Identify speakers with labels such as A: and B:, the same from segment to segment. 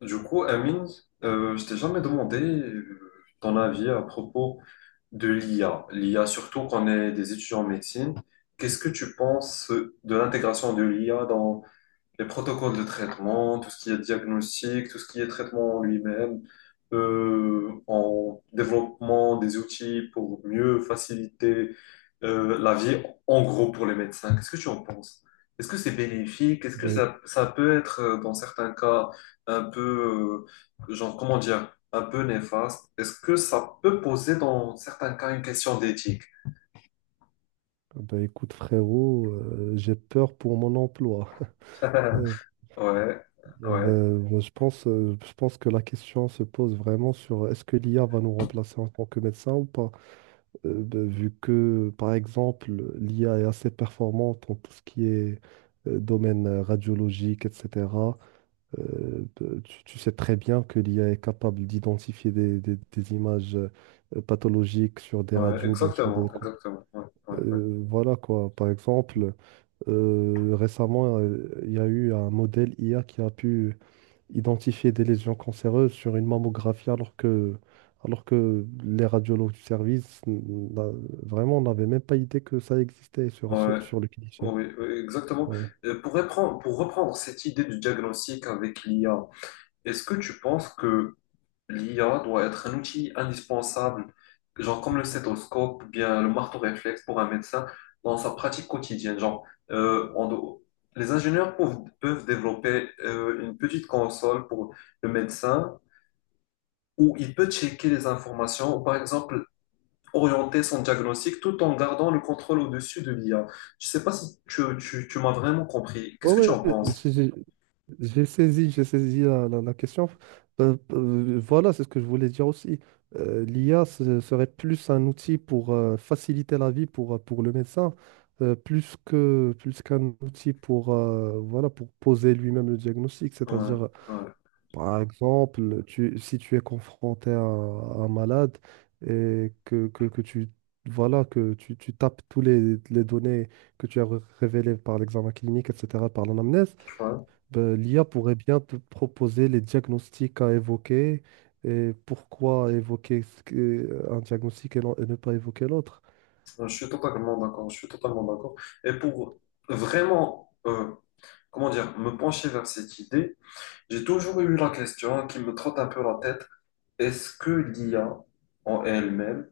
A: Du coup, Amine, je t'ai jamais demandé ton avis à propos de l'IA. L'IA, surtout qu'on est des étudiants en médecine. Qu'est-ce que tu penses de l'intégration de l'IA les protocoles de traitement, tout ce qui est diagnostic, tout ce qui est traitement en lui-même, en développement des outils pour mieux faciliter la vie, en gros pour les médecins. Qu'est-ce que tu en penses? Est-ce que c'est bénéfique? Est-ce que
B: Bah,
A: ça,
B: éc-
A: ça peut être, dans certains cas, un peu, genre, comment dire, un peu néfaste? Est-ce que ça peut poser, dans certains cas, une question d'éthique?
B: bah, écoute frérot, j'ai peur pour mon emploi. Euh,
A: Ouais, ouais,
B: moi, je pense que la question se pose vraiment sur est-ce que l'IA va nous remplacer en tant que médecin ou pas? Vu que, par exemple, l'IA est assez performante en tout ce qui est domaine radiologique, etc. Tu sais très bien que l'IA est capable d'identifier des images pathologiques sur des
A: ouais,
B: radios, bien sûr des
A: exactement,
B: échos.
A: exactement, ouais, ouais. Ouais.
B: Voilà quoi, par exemple. Récemment, il y a eu un modèle IA qui a pu identifier des lésions cancéreuses sur une mammographie alors que les radiologues du service vraiment n'avaient même pas idée que ça existait sur, sur,
A: Ouais,
B: sur le cliché.
A: oui, oui, exactement.
B: Ouais.
A: Pour reprendre cette idée du diagnostic avec l'IA, est-ce que tu penses que l'IA doit être un outil indispensable, genre comme le stéthoscope ou bien le marteau réflexe pour un médecin dans sa pratique quotidienne? Genre, on doit- les ingénieurs peuvent développer une petite console pour le médecin où il peut checker les informations. Par exemple, orienter son diagnostic tout en gardant le contrôle au-dessus de l'IA. Je sais pas si tu m'as vraiment compris.
B: Ouais,
A: Qu'est-ce que tu
B: ouais,
A: en penses?
B: j'ai j'ai- j'ai saisi la question. Voilà, c'est ce que je voulais dire aussi. l'IA serait plus un outil pour faciliter la vie pour le médecin, plus qu'un outil pour, pour poser lui-même le diagnostic,
A: Ouais,
B: c'est-à-dire
A: ouais,
B: par exemple, si tu es confronté à un malade et que tu voilà que tu tapes tous les données que tu as révélées par l'examen clinique, etc., par l'anamnèse,
A: tu vois.
B: ben, l'IA pourrait bien te proposer les diagnostics à évoquer et pourquoi évoquer un diagnostic et, et ne pas évoquer l'autre.
A: Ouais, je suis totalement d'accord. Je suis totalement d'accord. Et pour vraiment, comment dire, me pencher vers cette idée, j'ai toujours eu la question qui me trotte un peu la tête. Est-ce que l'IA en elle-même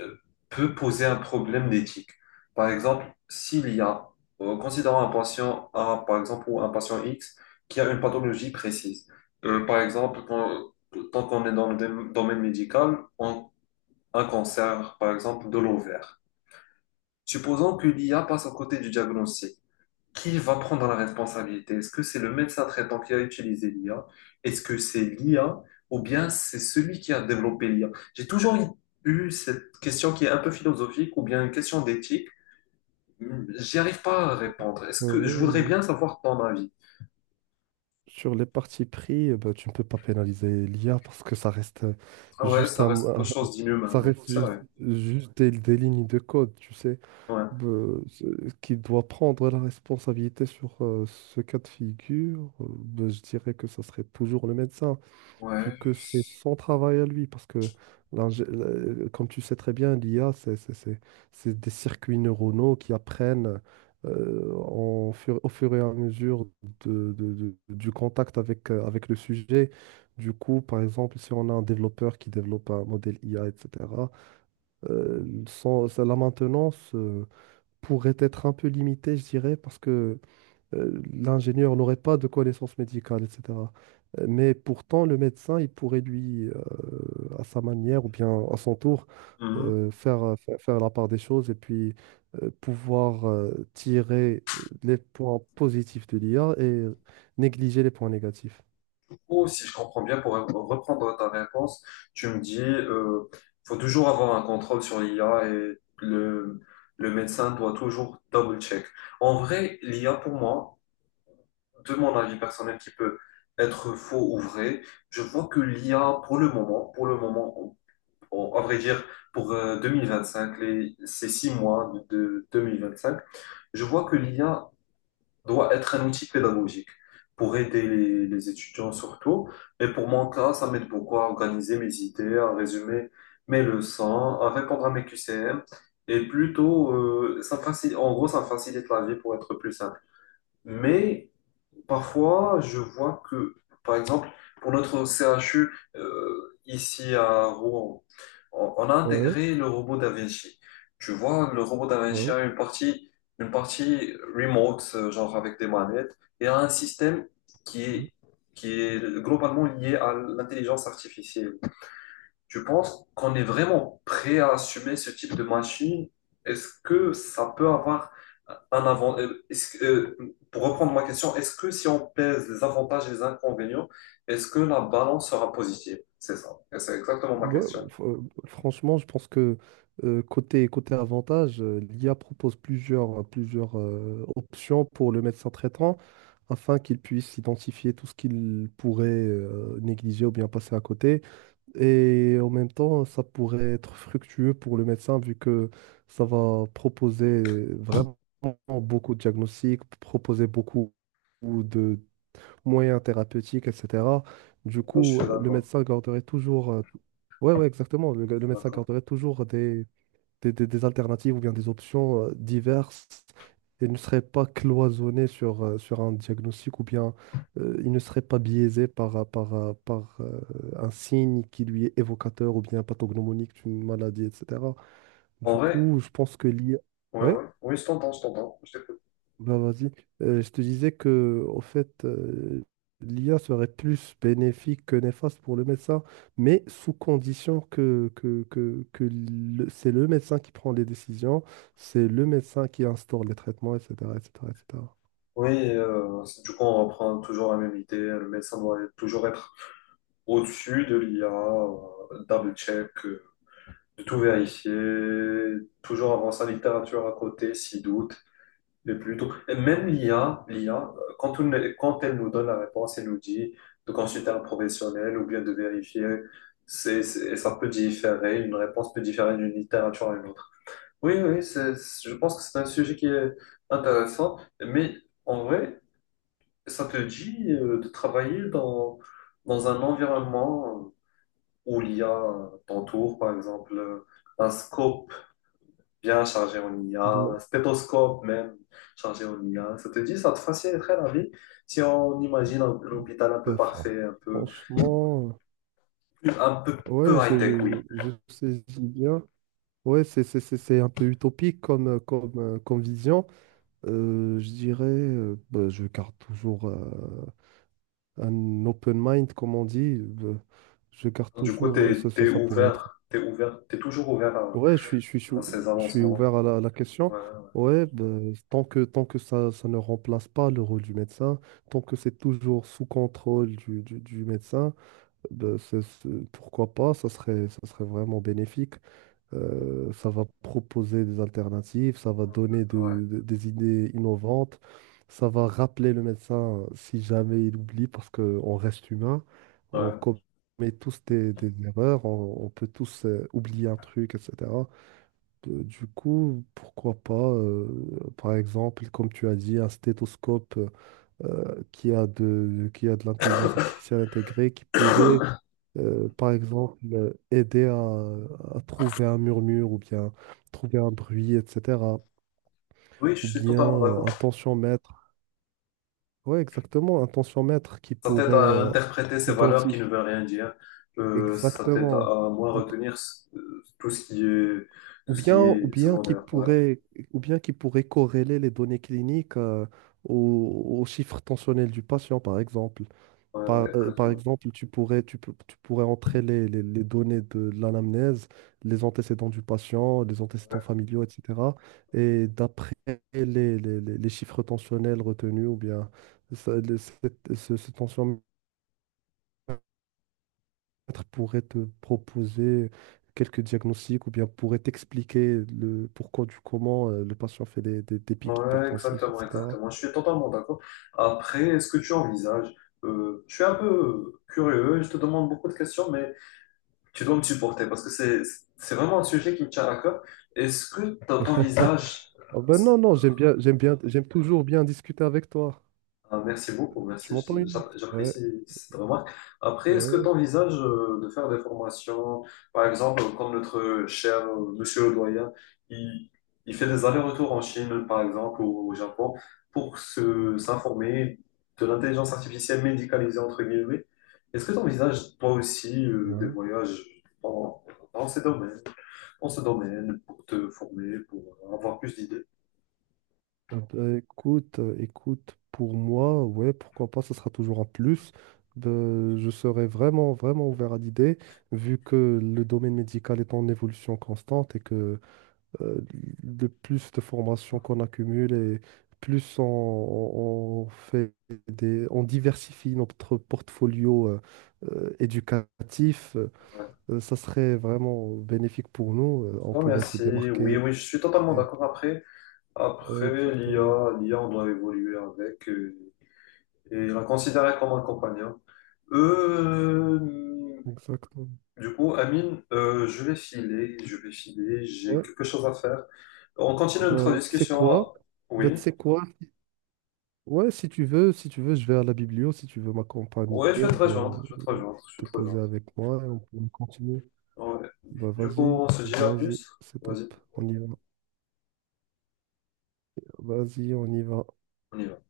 A: euh, peut poser un problème d'éthique. Par exemple, s'il y a, considérons un patient A, par exemple, ou un patient X, qui a une pathologie précise. Par exemple, tant qu'on est dans le domaine médical, un cancer, par exemple, de l'ovaire. Supposons que l'IA passe à côté du diagnostic. Qui va prendre la responsabilité? Est-ce que c'est le médecin traitant qui a utilisé l'IA? Est-ce que c'est l'IA ou bien c'est celui qui a développé l'IA? J'ai toujours eu cette question qui est un peu philosophique ou bien une question d'éthique. J'y arrive pas à répondre. Est-ce que je voudrais
B: Euh,
A: bien savoir ton avis?
B: Sur les parties pris, ben, tu ne peux pas pénaliser l'IA parce que ça reste
A: Ah ouais,
B: juste
A: ça
B: un.
A: reste quelque chose d'inhumain.
B: Ça
A: Ouais.
B: reste
A: C'est
B: juste,
A: vrai.
B: des lignes de code, tu sais,
A: Ouais.
B: euh, ce- qui doit prendre la responsabilité sur ce cas de figure. Ben, je dirais que ça serait toujours le médecin, vu
A: Ouais.
B: que c'est son travail à lui, parce que, comme tu sais très bien, l'IA, c'est des circuits neuronaux qui apprennent au fur et à mesure du contact avec, avec le sujet. Du coup, par exemple, si on a un développeur qui développe un modèle IA, etc. La maintenance pourrait être un peu limitée, je dirais, parce que l'ingénieur n'aurait pas de connaissances médicales, etc. Mais pourtant, le médecin, il pourrait lui, à sa manière ou bien à son tour, faire la part des choses et puis pouvoir tirer les points positifs de l'IA et négliger les points négatifs.
A: Coup, si je comprends bien, pour reprendre ta réponse, tu me dis, faut toujours avoir un contrôle sur l'IA et le médecin doit toujours double-check. En vrai, l'IA pour moi, de mon avis personnel qui peut être faux ou vrai, je vois que l'IA pour le moment, à vrai dire, pour 2025, les, ces six mois de 2025, je vois que l'IA doit être un outil pédagogique pour aider les étudiants surtout. Et pour mon cas, ça m'aide beaucoup à organiser mes idées, à résumer mes leçons, à répondre à mes QCM. Et plutôt, ça facilite, en gros, ça facilite la vie pour être plus simple. Mais parfois, je vois que, par exemple, pour notre CHU, ici à Rouen, on a
B: Ouais,
A: intégré le robot Da. Tu vois, le robot Da
B: ouais,
A: a une partie remote, genre avec des manettes, et a un système qui
B: ouais.
A: est, qui est globalement lié à l'intelligence artificielle. Tu penses qu'on est vraiment prêt à assumer ce type de machine? Est-ce que ça peut avoir un avantage? Pour reprendre ma question, est-ce que si on pèse les avantages et les inconvénients, est-ce que la balance sera positive? C'est ça. Et c'est exactement ma
B: Ouais,
A: question.
B: franchement, je pense que côté avantage, l'IA propose plusieurs options pour le médecin traitant afin qu'il puisse identifier tout ce qu'il pourrait négliger ou bien passer à côté. Et en même temps, ça pourrait être fructueux pour le médecin vu que ça va proposer vraiment beaucoup de diagnostics, proposer beaucoup de moyens thérapeutiques, etc. Du
A: Oui, je suis
B: coup, le
A: d'accord.
B: médecin garderait toujours... ouais, ouais, exactement. Le médecin
A: D'accord.
B: garderait toujours des alternatives ou bien des options diverses et ne serait pas cloisonné sur, sur un diagnostic ou bien il ne serait pas biaisé par un signe qui lui est évocateur ou bien pathognomonique d'une maladie, etc. Du
A: En vrai,
B: coup, je pense que l'IA...
A: ouais,
B: Ouais?
A: ouais. Oui, je t'entends, je t'entends. Je t'écoute.
B: Ben vas-y. Je te disais que, au fait, l'IA serait plus bénéfique que néfaste pour le médecin, mais sous condition que c'est le médecin qui prend les décisions, c'est le médecin qui instaure les traitements, etc., etc., etc.
A: Oui, du coup, on reprend toujours la même idée. Le médecin toujours être au-dessus de l'IA, double-check, de tout vérifier, toujours avoir sa littérature à côté, s'il doute. Mais plutôt, et même l'IA, l'IA, quand, quand elle nous donne la réponse, elle nous dit de consulter un professionnel ou bien de vérifier. Ça peut différer, une réponse peut différer d'une littérature à une. Oui, oui, je pense que c'est un sujet qui est intéressant, mais en vrai, ça te dit de travailler dans un environnement où l'I a t'entoure, par exemple, un scope bien chargé en IA,
B: Ben,
A: un stéthoscope même chargé en IA. Ça te dit, ça te faciliterait la vie si on imagine un hôpital un peu
B: Bah, fran-
A: parfait,
B: franchement,
A: un peu, peu
B: ouais,
A: high-tech, oui.
B: je saisis bien. Ouais, c'est un peu utopique comme, comme vision. Je dirais, je garde toujours un open mind, comme on dit. Euh, je garde
A: Du coup,
B: toujours,
A: t'es, t'es
B: ça pourrait être.
A: ouvert, t'es ouvert, t'es toujours ouvert à,
B: Ouais,
A: à ces
B: je suis ouvert
A: avancements.
B: à à la question.
A: Ouais,
B: Ouais, bah, tant que ça ne remplace pas le rôle du médecin, tant que c'est toujours sous contrôle du médecin. Pourquoi pas, ça serait vraiment bénéfique. Ça va proposer des alternatives, ça va donner
A: ouais. Ouais.
B: des idées innovantes, ça va rappeler le médecin si jamais il oublie, parce qu'on reste humain, on
A: Ouais.
B: commet tous des erreurs, on peut tous oublier un truc, etc. Du coup, pourquoi pas, par exemple, comme tu as dit, un stéthoscope qui a de l'intelligence artificielle intégrée qui pourrait aider à trouver un murmure ou bien trouver un bruit, etc.
A: Oui, je
B: Ou
A: suis
B: bien
A: totalement d'accord.
B: un tensiomètre. Oui, exactement, un tensiomètre qui
A: Ça t'aide
B: pourrait
A: à interpréter ces valeurs qui ne
B: identifier
A: veulent rien dire. Ça t'aide à,
B: exactement.
A: à moins
B: Un t-
A: retenir tout ce qui est, tout
B: Ou
A: ce
B: bien,
A: qui est secondaire. Ouais,
B: ou bien qui pourrait corréler les données cliniques au chiffre tensionnel du patient, par exemple.
A: ouais,
B: Par,
A: ouais,
B: euh, par
A: exactement.
B: exemple, tu pourrais entrer les données de l'anamnèse, les antécédents du patient, les antécédents familiaux, etc. Et d'après les, les chiffres tensionnels retenus, ou bien ce tensiomètre pourrait te proposer quelques diagnostics, ou bien pourrait t'expliquer le pourquoi du comment le patient fait des pics
A: Ouais,
B: hypertensifs,
A: exactement,
B: etc.
A: exactement. Je suis totalement d'accord. Après, est-ce que tu envisages, je suis un peu curieux, je te demande beaucoup de questions, mais tu dois me supporter parce que c'est vraiment un sujet qui me tient à cœur. Est-ce que t'envisages
B: Ah
A: euh,
B: ben non, non, j'aime bien, j'aime bien, j'aime toujours bien discuter avec toi.
A: Ah, merci beaucoup,
B: Tu
A: merci.
B: m'entends, Younes? Ouais.
A: J'apprécie cette remarque. Après, est-ce que tu
B: Ouais.
A: envisages de faire des formations, par exemple, comme notre cher monsieur le doyen, il, il fait des allers-retours en Chine, par exemple, ou au Japon, pour se s'informer de l'intelligence artificielle médicalisée, entre guillemets. Est-ce que tu envisages toi aussi des
B: Ouais.
A: voyages dans, dans ces domaines, dans ce domaine, pour te former, pour avoir plus d'idées?
B: Ah bah, écoute, pour moi, ouais, pourquoi pas, ça sera toujours un plus. Ben, je serais vraiment, vraiment ouvert à l'idée, vu que le domaine médical est en évolution constante et que euh, le plus de formations qu'on accumule et plus on fait on diversifie notre portfolio éducatif,
A: Ouais.
B: ça serait vraiment bénéfique pour nous.
A: Je
B: On
A: te
B: pourrait se
A: remercie. Oui,
B: démarquer.
A: oui, je suis totalement d'accord après.
B: Ouais,
A: Après,
B: exactement.
A: l'IA, l'IA, on doit évoluer avec et la considérer comme un compagnon. Euh,
B: Exactement.
A: du coup, Amine, je vais filer, j'ai
B: Ouais.
A: quelque chose à faire. On continue notre
B: Bah, tu sais quoi?
A: discussion.
B: Bah, tu
A: Oui,
B: sais quoi? Ouais, si tu veux, je vais à la biblio, si tu veux
A: ouais,
B: m'accompagner ou bien
A: je
B: te
A: vais te
B: poser
A: rejoindre.
B: avec moi et on peut continuer.
A: Ouais.
B: Bah,
A: Du coup,
B: vas-y,
A: on se dit à
B: vas-y,
A: plus.
B: c'est top.
A: Vas-y,
B: On y va. Vas-y, on y va.
A: on y va.